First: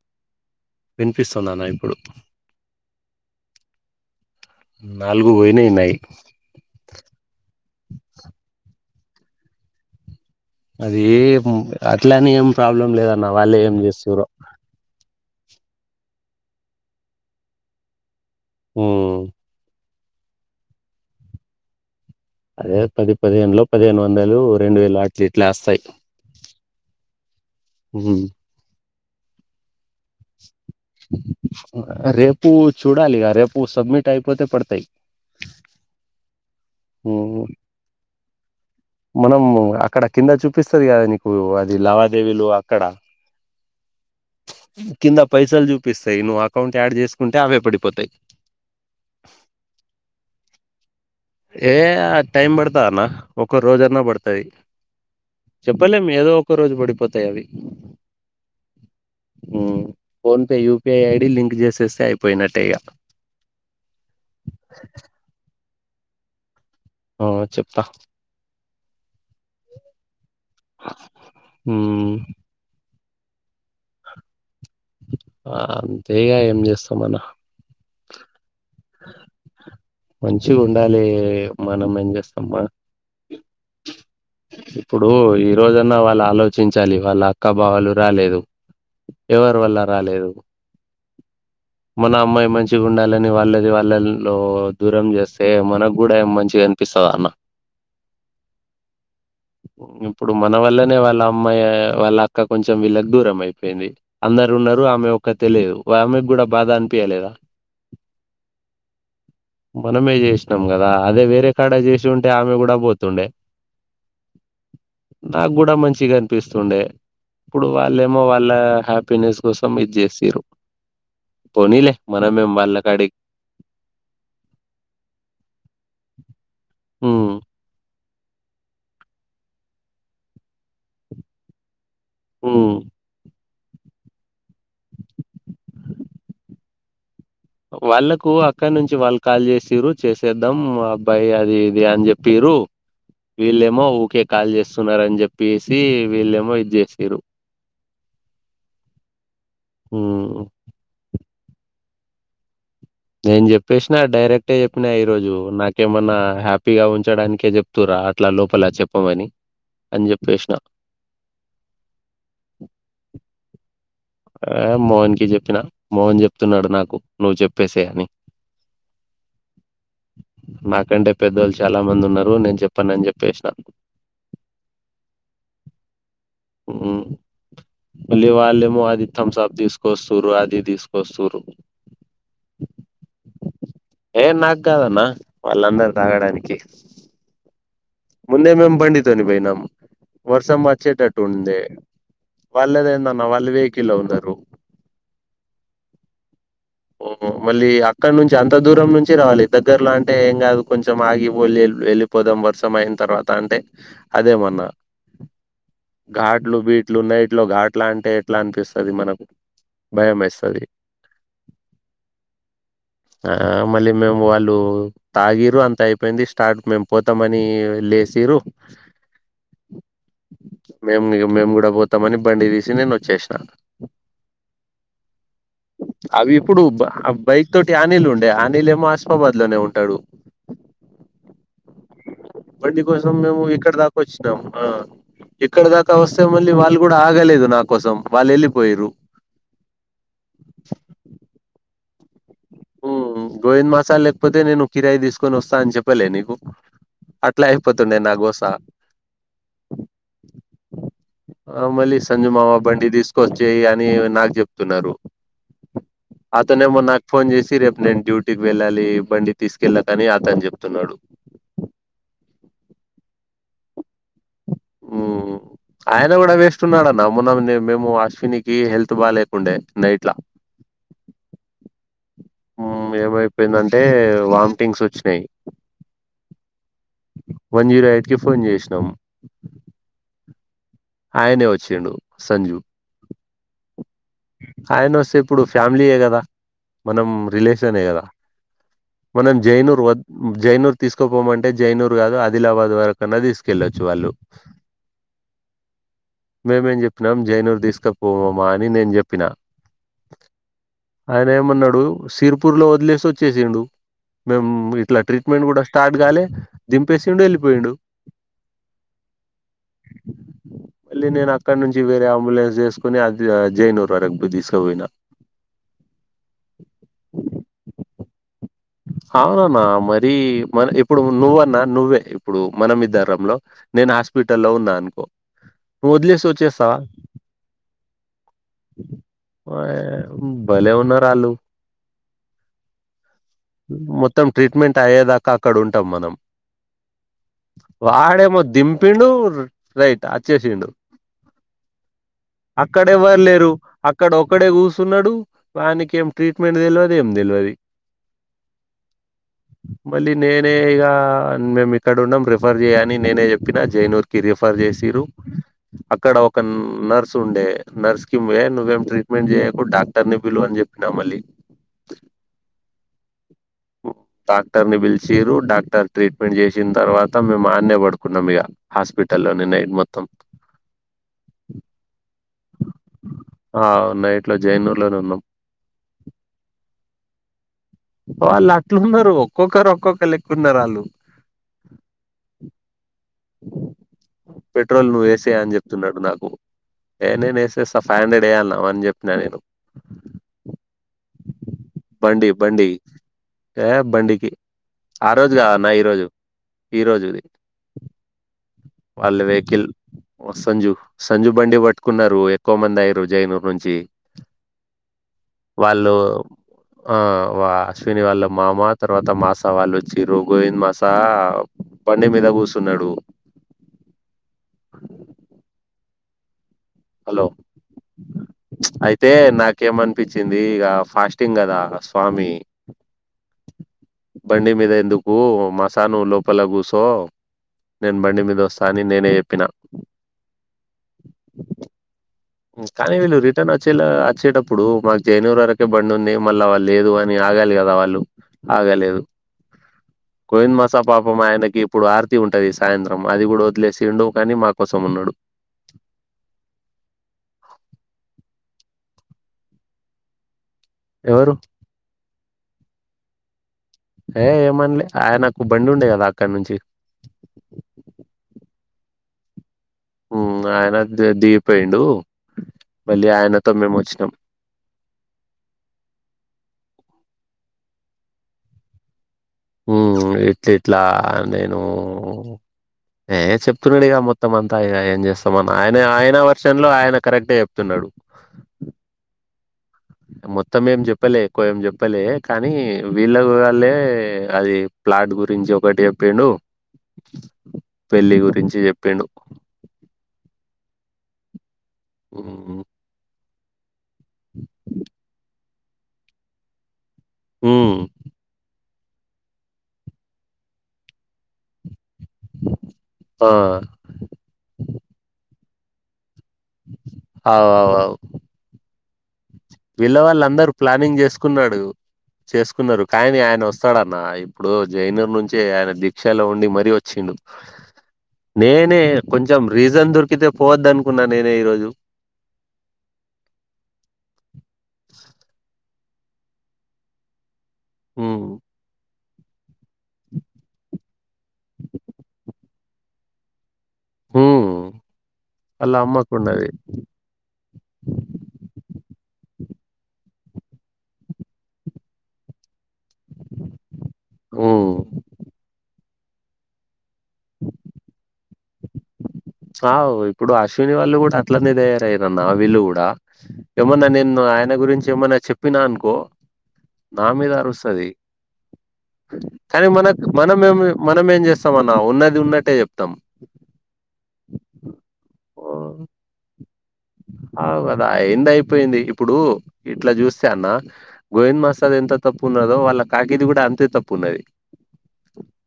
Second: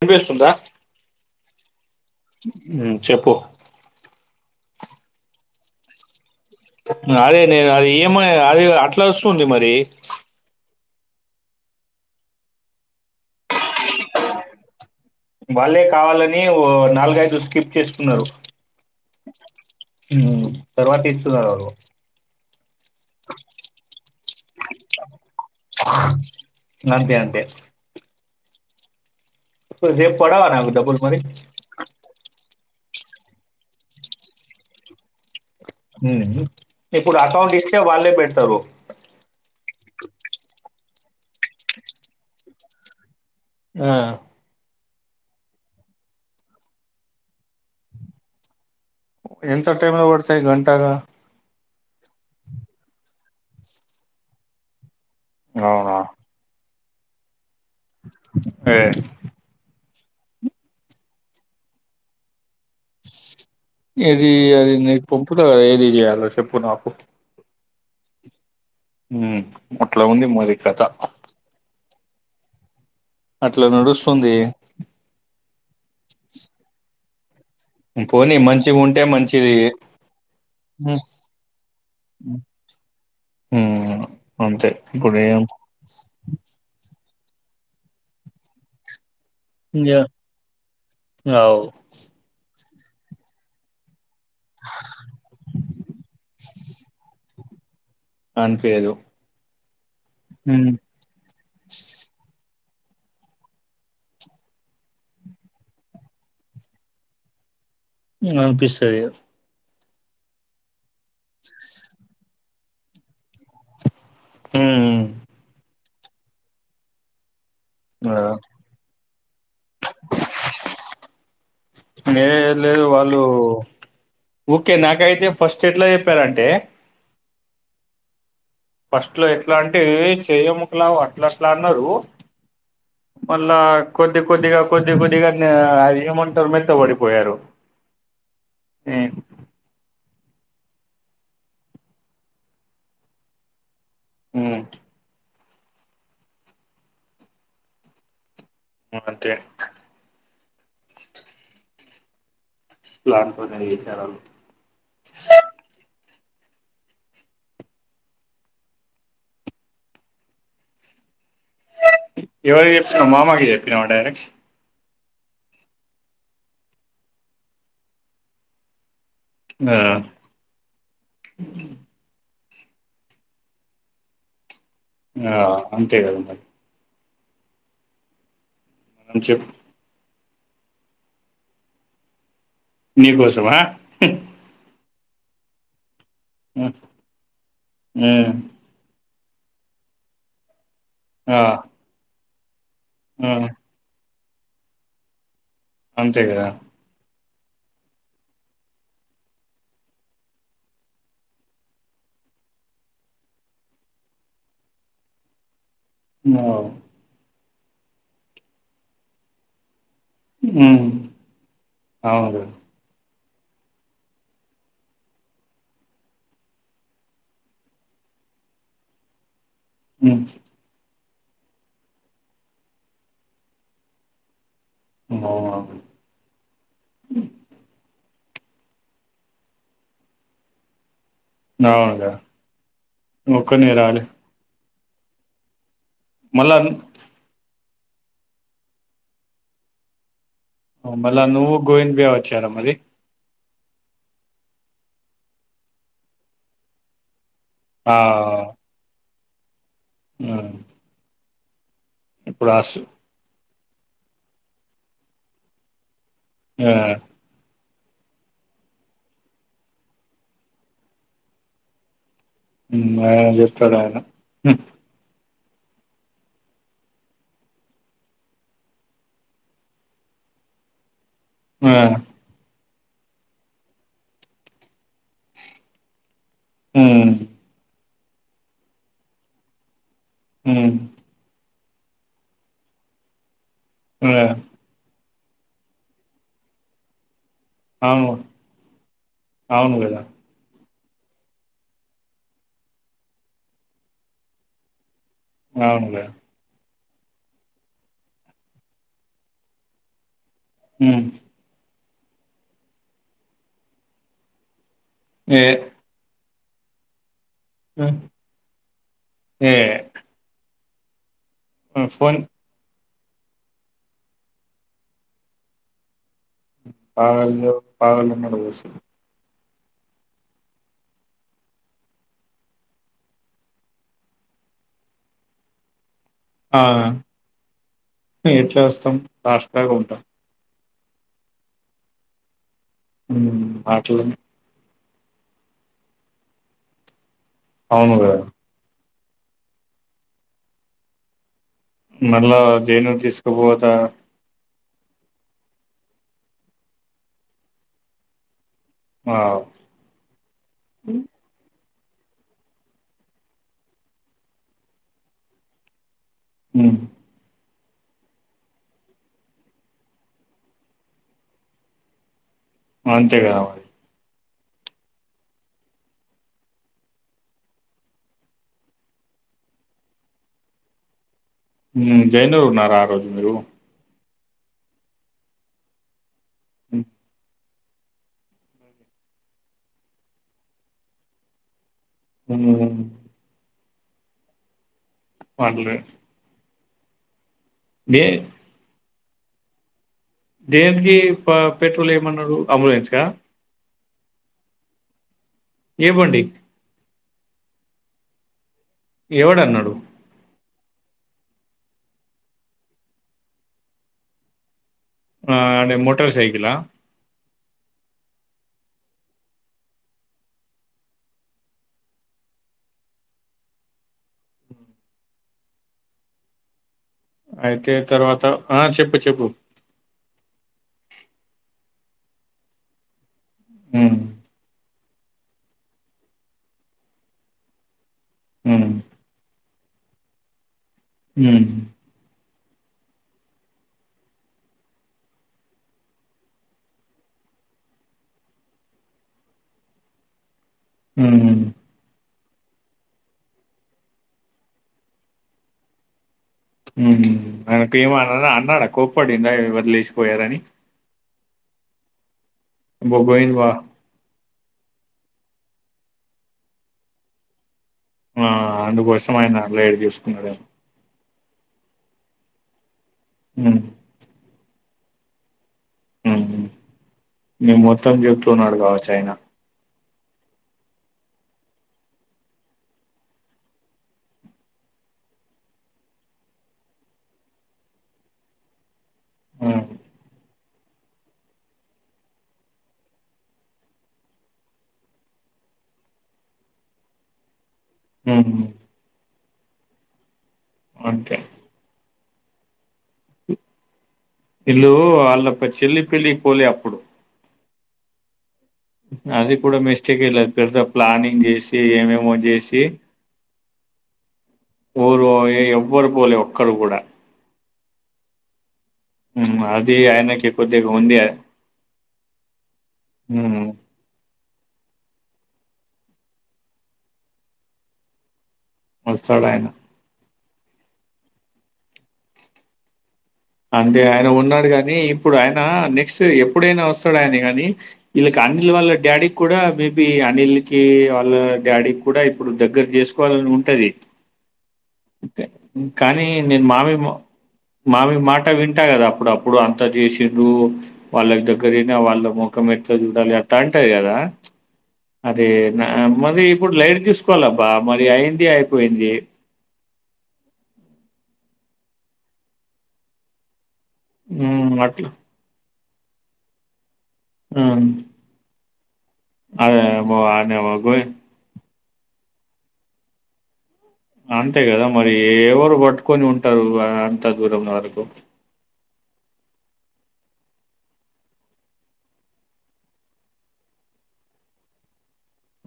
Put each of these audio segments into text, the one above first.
వినిపిస్తుందా వినిపిస్తున్నానా ఇప్పుడు చెప్పు నాలుగు పోయినయిన్నాయి అదే నేను అది ఈంఐ అది అట్లా వస్తుంది మరి అది అట్లనే ఏం ప్రాబ్లం లేదన్న వాళ్ళే ఏం చేస్తుర్రో వాళ్ళే కావాలని ఓ నాలుగైదులు స్కిప్ చేసుకున్నారు ఊ మ్మ్ తర్వాతెచ్చుకులాగగో అదే పది పదిహేనులో పదిహేను వందలు రెండు వేలు అట్లు ఇట్లా వస్తాయ్ అంతే అంతే రేప్ పడవా నాకు డబ్బుల్ మరి ప్పు చూడాలి ఇగ రేపు సబ్మిట్ అయిపోతే పడతాయ్ హుఉ ఇప్పుడు అకౌంట్ ఇస్తే వాళ్ళే పెడతరు మనం అక్కడ కింద చూపిస్తది గదా నీకు అది లావాదేవీలు అక్కడ ఆ కింద పైసల్ చూపిస్తాయ్ నువ్వు అకౌంట్ యాడ్ చేసుకుంటే అవే పడిపోతాయ్ ఎంత టైమ్ లో బడ్తాయ్ గంటల ఏ టైం ఆ పడతాది అన్న ఒక్క రోజన్న పడతయ్ చెప్పలేమ్ ఏదో ఒక రోజు బడిపోతాయ్ అవి అదె హ్మ్ PhonePe UPI ID link చేసేస్తే అయిపోయినట్ ఏది అది నీకు పొంపుత ఏది చేయలో సెప్పు నాక్ ఆ చొప్తా ఉ అట్ల ఉంది మరి కథ [unintelligible] అట్ల నడుస్తుంది ఆ అంతేగా ఏం జేస్తాం మనం పోనీ మంచిగా ఉంటే మంచిది మంచిగుండాలే ఉమ్. మనం ఏం జేస్తాం మనం హ్మ్. అంతే ఇప్పుడు ఇప్పుడేం ఈ రోజన్నా వాళ్ల్ ఆలోచించాల్ లి వాళ్ళ అక్కబావలు రాలేదు ఎవరి వల్ల ఇంగా రాలేదు అవ్ మన అమ్మాయ్ మంచి మంచిగుండాలని వాళ్ళది వాళ్ళల్లో దూరం చేస్తే మనక్ గూడా మంచిగా అనిపిస్తదా అన్న అన్పియ్యదు ఇప్పుడు మన వల్లనే వాళ్ళామ్మాయి వాళ్ళక్ క్క కొంచెం వీళ్ళక్ దూరం అయిపోయింది అందరు వున్నారు ఆమె ఒక్కతే లేదు ఆమెగ్గుడ బాధ అనిపియ్యలేదా [unintelligible] [inaudible] ఉమ్ అనిపిస్తదిగా మనమే జేసినం గదా అదే వేరే కాడ చేసి ఉంటే ఆమె గుడ పోతుండే హ్మ్. నాగ్గుడ మంచిగనిపిస్తుండే ఇప్పుడు ఆ! వాళ్ళేమో వాళ్ళ హ్యాపీనెస్ కోసం ఇది చేసిర్రు పోనీలే మనమేం వాళ్ళ కాడిక్ ఒక్కే నాకైతే ఫస్ట్ ఎట్ల జెప్పారంటే ఉ ఫస్ట్ లో ఎట్లా అంటే ఏ చేయముకులావు అట్ల అట్లా అన్నరు ఊ మళ్ళా కొద్ది కొద్దిగా కొద్ది కొద్దిగా నే ఏమంటరు మెత్త బడిపోయారు వాళ్ళకు అక్కన్నించి వాళ్ల్ కాల్ జేసిర్రు చేసేద్దాం అబ్బాయి అది ఇది అని జెప్పిరు వీళ్ళే మో ఊకే కాల్ హ్మ్. చేస్తున్నారని చెప్పేసి వీళ్ళేమో ఇది జేసిర్రు ఆ అంతే నేన్ ప్లాన్‌తోనే జెప్పేసిన చేశారాళ్ళు. డైరెక్టే జెప్పినా ఈ రోజు నాకేమన్నా హ్యాపీగా ఉంచడానికే జెప్తూర్ర అట్లా లోపల చెప్పమని అన్ జొప్పేష్న ఎవరికి జెప్పినవ్ మామకు జెప్ ఏ మోహన్ కి చెప్పిన మోహన్ చెప్తున్నాడు నాకు నువ్ చెప్పేసేయ్ అని ఆ! నాకంటే పెద్దోళ్ళు చాలా మంది ఉన్నారు నేన్ చే చెప్పనని చెప్పేసినా ఆ అంతేగదా మరి మ్ మళ్ళీ వాళ్ళెమో అది మనం తమ్ చెప్ సప్ తీసుకోస్ తురు అది తీసుకొస్సురు నీకోసమా? ఏ నాక్కదన్నా వాళ్ళందర్ తాగడానికి హ్మ్ ముందే మేమ్ బండిత్ తోని పోయినం వర్షం వచ్చేటట్టు ఆ! ఆ! ఉండే వాళ్ళదేందన్నా హ్మ్. వాళ్ళు వెహికిల్లో ఉన్నారు. అంతే గదా ఓ మళ్ళీ అక్కడ నుంచి అంత దూరం నుంచి రావాలి దగ్గరలో అంటే ఏం కాదు కొంచెం ఆగిబొల్లి వెల్లి పోదాం వర్షం అయిన తర్వాత అంటే అదేమన్నా ఘాట్లు అవును. బీట్లు ఉన్నాయి నైట్ లో ఘాట్లా అంటే ఎట్లో అనిపిస్తది మనకు భయం వేస్తది మ్ అవును ఆ మళ్ళీ మేము వాళ్ళు తాగిర్రు అంత అయిపోయింది స్టార్ట్ కు మేము పోతామని లె పేసిర్రు మ్ మేము మేము కూడా పోతామని బండి తీసి నేను వచ్చేసినా అవునవును. అవి ఇప్పుడు బ ఆ బైక్ తోటి అనిల్ ఉండే అనిల్ ఏమో హస్మాబాద్ లోనే ఉంటడు అవునుగా. బండి కోసం మేము ఒక్కనివే ఇక్కడ దాకా రాలే. వచ్చినాం ఆ ఇక్కడ దాకా వస్తే మల్లి మళ్ళా వాళ్ళు గూడా ఆగలేదు నాకు కోసం వాళ్ళు వెళ్ళిపోయిర్రు మళ్ళా నువ్వు గోవింద్బాయా వచ్చారా మరి గోవింద్ మసాల లేకపోతే నేను కిరాయి తీసుకొని వస్తా అని చెప్పలే నీకు అట్లా ఆ! అయిపోతుండే నా గోసా హ్మ్. ఆ మళ్ళీ ఇప్పుడు సంజుమామ అస్ బండి తీసుకొచ్చేయి అని నాకు చెప్తున్నారు అతనే ఆ! మొ నాకు ఫోన్ జేసి రేపు నేను డ్యూటీకి వెళ్ళాలి బండి తీసుకెళ్ళకని అతని చెప్తున్నాడు మ్ అయన చెప్తాడయనా మ్ ఆయన గూడా వేస్తున్నడన్న మొన్న మేము అశ్వినికి హెల్త్ బాగా లేకుండే నైట్లా ఆ మ్ ఏమైపోయిందంటే వామిటింగ్స్ వచ్చినాయి హ్మ్. వన్ జీరో ఎయిట్ కి ఫోన్ చేసినాము మ్ వచ్చిండు సంజు ఆ! ఆయన వస్తే ఇప్పుడు ఫ్యామిలీయే గదా మనం రిలేషన్ గదా అవును. మనం అవును జైనూర్ వ గదా! జైనూర్ తీసుకోపోమంటే జైనూర్ గాదు ఆదిలాబాద్ వరకన్నా తీసుకెళ్ళొచ్చు వాళ్ళు అవునులే మనం జైనూరు తీసుకపోవమా అని నేను చెప్పిన హ్మ్. ఆయన ఏమన్నాడు సిరిపూర్ లో వదిలేసి వచ్చేసిండు మేము ఇట్లా ఏ ట్రీట్మెంట్ కూడా స్టార్ట్ కాలే దింపేసి ఆ ఏ మళ్ళీ నేను అక్కడ నుంచి వేరే ఫోన్ అంబులెన్స్ చేసుకొని అది జైనూరు వరకు దీసక పోయినా ఆమె [unintelligible] ఆమె [unintelligible] అవునన్నా మరి మన ఇప్పుడు నువ్వన్నా నువ్వే ఇప్పుడు మనం ఇద్దరంలో నేను హాస్ ప్పిటల్లో ఉన్న అనుకో వదిలేసి వచ్చేస్తావ ఆ! ఎట్లా వస్తాం లాస్ట్ దాకా ఉంటాం భలే ఉన్నారు ఆళ్ళు హ్మ్ అట్లనే మొత్తం ట్రీట్మెంట్ అయ్యేదాకా అక్కడ ఉంటాం మనం అవును కదా వాడేమో దింపిండు రైట్ అచ్చేసిండు మళ్ళా అక్కడ జైనూర్ ఎవ్వరు లేరు తీసుకుపోతా అక్కడ ఒక్కడే కూస్ తున్నడు వానికేం ట్రీట్మెంట్ దెల్వదు ఏం దెల్వది ఆ మళ్ళీ నేనే ఇగ హ్మ్ అన్ మమి ఇక్కడ ఉండం రిఫర్ జేయని నేనే చెప్పినా జైనూర్ కి రిఫర్ జేసిరు అక్కడ ఒక హ్మ్. నర్స్ ఉండే నర్స్ కి మెయిన్ నువ్వే ఏం ట్రీట్మెంట్ జేయకు డాక్టర్ ని పిలువు అని జెప్పిన మళ్ళీ ఇంతేగా మరి ఓ డాక్టర్ ని పిలిచిరు డాక్టర్ ట్రీట్మెంట్ చేసిన తర్వాత మేము ఆడ్నే పడుకున్నాం ఇగ హాస్పిటల్ అలనే నైట్ మొత్తం మ్ జైనూరు ఉన్నారా ఆ రోజు మీరు అట్ల జైనూర్ లోనే ఉన్నాం మ్ వాళ్ళు అట్లున్నారు ఒక్కొక్కరు ఒక్కొక్క లెక్క ఉన్నారు వాళ్ళు మ్ హు పెట్రోల్ నువ్వు ఎసేయ్ అని వాట్లే జేప్తున్నాడు నాకు ఏ నే ఎసెస్తా ఫైవ్ దే హండ్రడ్ ఎయ్ అన్న వన్ జె న నేను దేనికి ప పెట్రోల్ బండి ఏమన్నాడు బండి అంబులెన్స్ క ఏ బండికి ఆ రోజు గావన్న ఈ ఏ రోజు బండి ఈ రోజుది వాళ్ళ వెహకిల్ ఎవడన్నాడు వసంజు సంజు బండి పట్టుకున్నారు ఎక్కువ మంది అయ్యరు జైనూర్ నుంచి ఆ అంటే వాళ్ళు మోటార్ సైకిలా ఆ వ అశ్విని వాళ్ళు మామ తర్వాత మాస వాళ్ళు వచ్చిరు గోవింద్ మాసా బండి మీద కూర్చున్నడు హలో అయితే తర్వాత ఆ చెప్పు అయితే చెప్పు నాకేమనిపించింది ఇగ ఫాస్టింగ్ గదా స్వామి మ్మ్ బండి మీద ఎందుకు మస నువ్వు లోపల గూసో నేను బండి మీద వస్తా హ్మ్ అని నేనే జెప్పినా ఉమ్మ్ కానీ వీళ్ళు రిటర్న్ వచ్చేలా అచ్చేటప్పుడు మాక్ జైనూర్ వరకే బండి ఉంది మళ్ళా లేదు అని ఆగాలి కదా వాళ్ళు ఆగలేదు గోవింద్ మాసా పాపం ఆయనకి హ్మ్ ఇప్పుడు ఆర్ ర్తి ఉంటది సాయంత్రం అది గూడా వదిలేసిండు కాని మా కోసం ఉన్నడు ఆయనకి ఏం అనడ అన్నాడ కోప్పడిండా వదిలేసి పోయరు అని ఎవరు బో పోయింది బా ఏ ఏమన్లే ఆయనక్ ఒ బండి ఉండే కదా అక్కడ నుంచి ఆ అందుకోసమైన లేదు మ్మ్ ఆయన ద దిగిపోయిండు మళ్ళీ ఆయనతో హ్మ్ మేమ్ వచ్చినం మ్మ్ నీ మొత్తం జేప్తున్నాడు గావచ్చు ఆయన ఉమ్మ్ ఇట్లు ఇట్లా నేను ఏ చెప్తున్నాడు ఇగ మొత్తం అంతా ఇగ ఏం జేస్తామన్ ఆయన ఆయన వర్షన్ లో ఆయన కరెక్ట్ చెప్తున్నాడు నడు ఆ మొత్తం ఏం జెప్పలే ఎక్కువ ఏం జెప్పలే కానీ వీళ్ళ వాళ్ళే అది ప్లా వాటి గురించి ఒకటి చెప్పాండు పెళ్లి హ్మ్ గురించి చెప్పిండు అంతే ఉ ఇల్లు వాళ్ళ చెల్లి పెళ్లి పోలే అప్పుడు ఆ అది కూడా మిస్టేక్ ఇయ లేదు పెద్ద ప్లానింగ్ చేసి ఏమేమి చేసి ఆ, ఊ ఎవరు పోలే ఒక్కరు కూడా అవు అవువు హ్మ్ అది వీళ్ళ వాళ్ళ ఆయనకి అందరూ కొద్దిగా ఉంది ప్లానింగ్ చేసుకున్నాడు చేసుకున్నారు కానీ ఆయన హ్మ్ వస్తాడున్న ఇప్పుడు జైనర్ నుంచే ఆయన దీక్షలో ఉండి మరీ వచ్చింది నేనే వస్తాడు ఆయన కొంచెం రీజన్ దొరికితే పోవద్ద అనుకున్నా నేనే ఈరోజు అంటే ఆయన ఉన్నాడు కాగాని ఇప్పుడు ఆయన నెక్స్ట్ ఎప్పుడైనా వస్తాడు ఆయన కాగాని ఇకి ఉమ్, అనిల్ వాళ్ళ డాడీ కూడా మేబి అనిల్ కి వాళ్ళ డాడీ కూడా ఇప్పుడు దగ్గర చేసుకోవాలని ఉంటది ఉమ్, వాళ్ళ కానీ నేను అమ్మకున్నది మావి మా మావి మాట అంటా కదా అప్పుడు అప్పుడు అంతా చేసిడు వాళ్ళకి దగ్గరనా వాళ్ళ ముఖం పె చూ ఉమ్. [unintelligible] ఇప్పుడు చసుకోవాలబ్బా మరి అయింది అయిపోయింది ఆ ఇప్పుడు అశ్విని వాళ్ళు కూడా అట్లనే తయారయినన్న వీళ్ళు కూడా ఏమన్నా నేన్న ఆయన హ్మ్. గురించి అట్లా. ఏమన్నా చెప్పినా అనుకో నా మీద అరు హ్మ్. వస్తుంది కానీ మన అదేమో మనం ఆయనేమో ఏం గోయి మనం ఏం చేస్త న్నా ఉన్నది ఉన్నట్టే చెప్తాం అంతే కదా మరి ఎవరు పట్టుకొని ఉంటారు ఆహ్, అంత దూరం అ హద వరకు. ఎంది అయిపోయింది ఇప్పుడు ఇట్లా చూస్తే అన్న గోవింద్ మసాద్ ఎంత తప్పు ఉన్నాడో వాళ్ళ ప్యాకేజీ కూడా అంతే తప్పు ఉ ఉన్నది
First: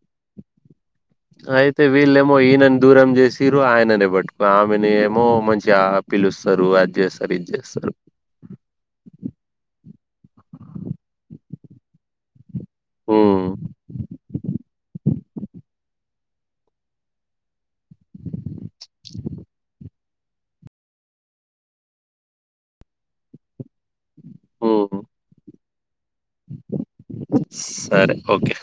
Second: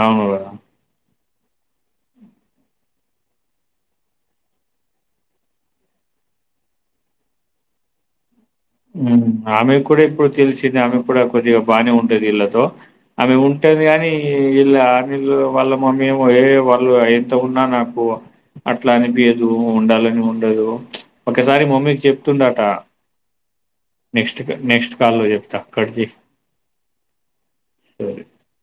అవును అయితే వీళ్ళేమో ఈయనని దూరం చేసిరు ఆయననే పట్టుకో ఆమెని ఏమో మంచి పిలుస్తారు అది చేస్తారు ఇది చేస్తారు ఆమె కూడా ఇప్పుడు తెలిసింది ఆమె కూడా కొద్దిగా బాగానే ఉంటది ఇళ్ళతో ఆమె హ్మ్ ఉంటది కాగాని ఇల్ ఆమె వాళ్ళ మమ్మీ ఏ వాళ్ళు ఎంత ఉన్నా నాకు అట్లా అనిపియధు ఉండాలని ఉండదు ఒకసారి మమ్మీకి చెప్తుండట నెక్స్ట్ నెక్స్ట్ హ్మ్ కాల్ లో చెప్తా కడ్జే సరే ఓకే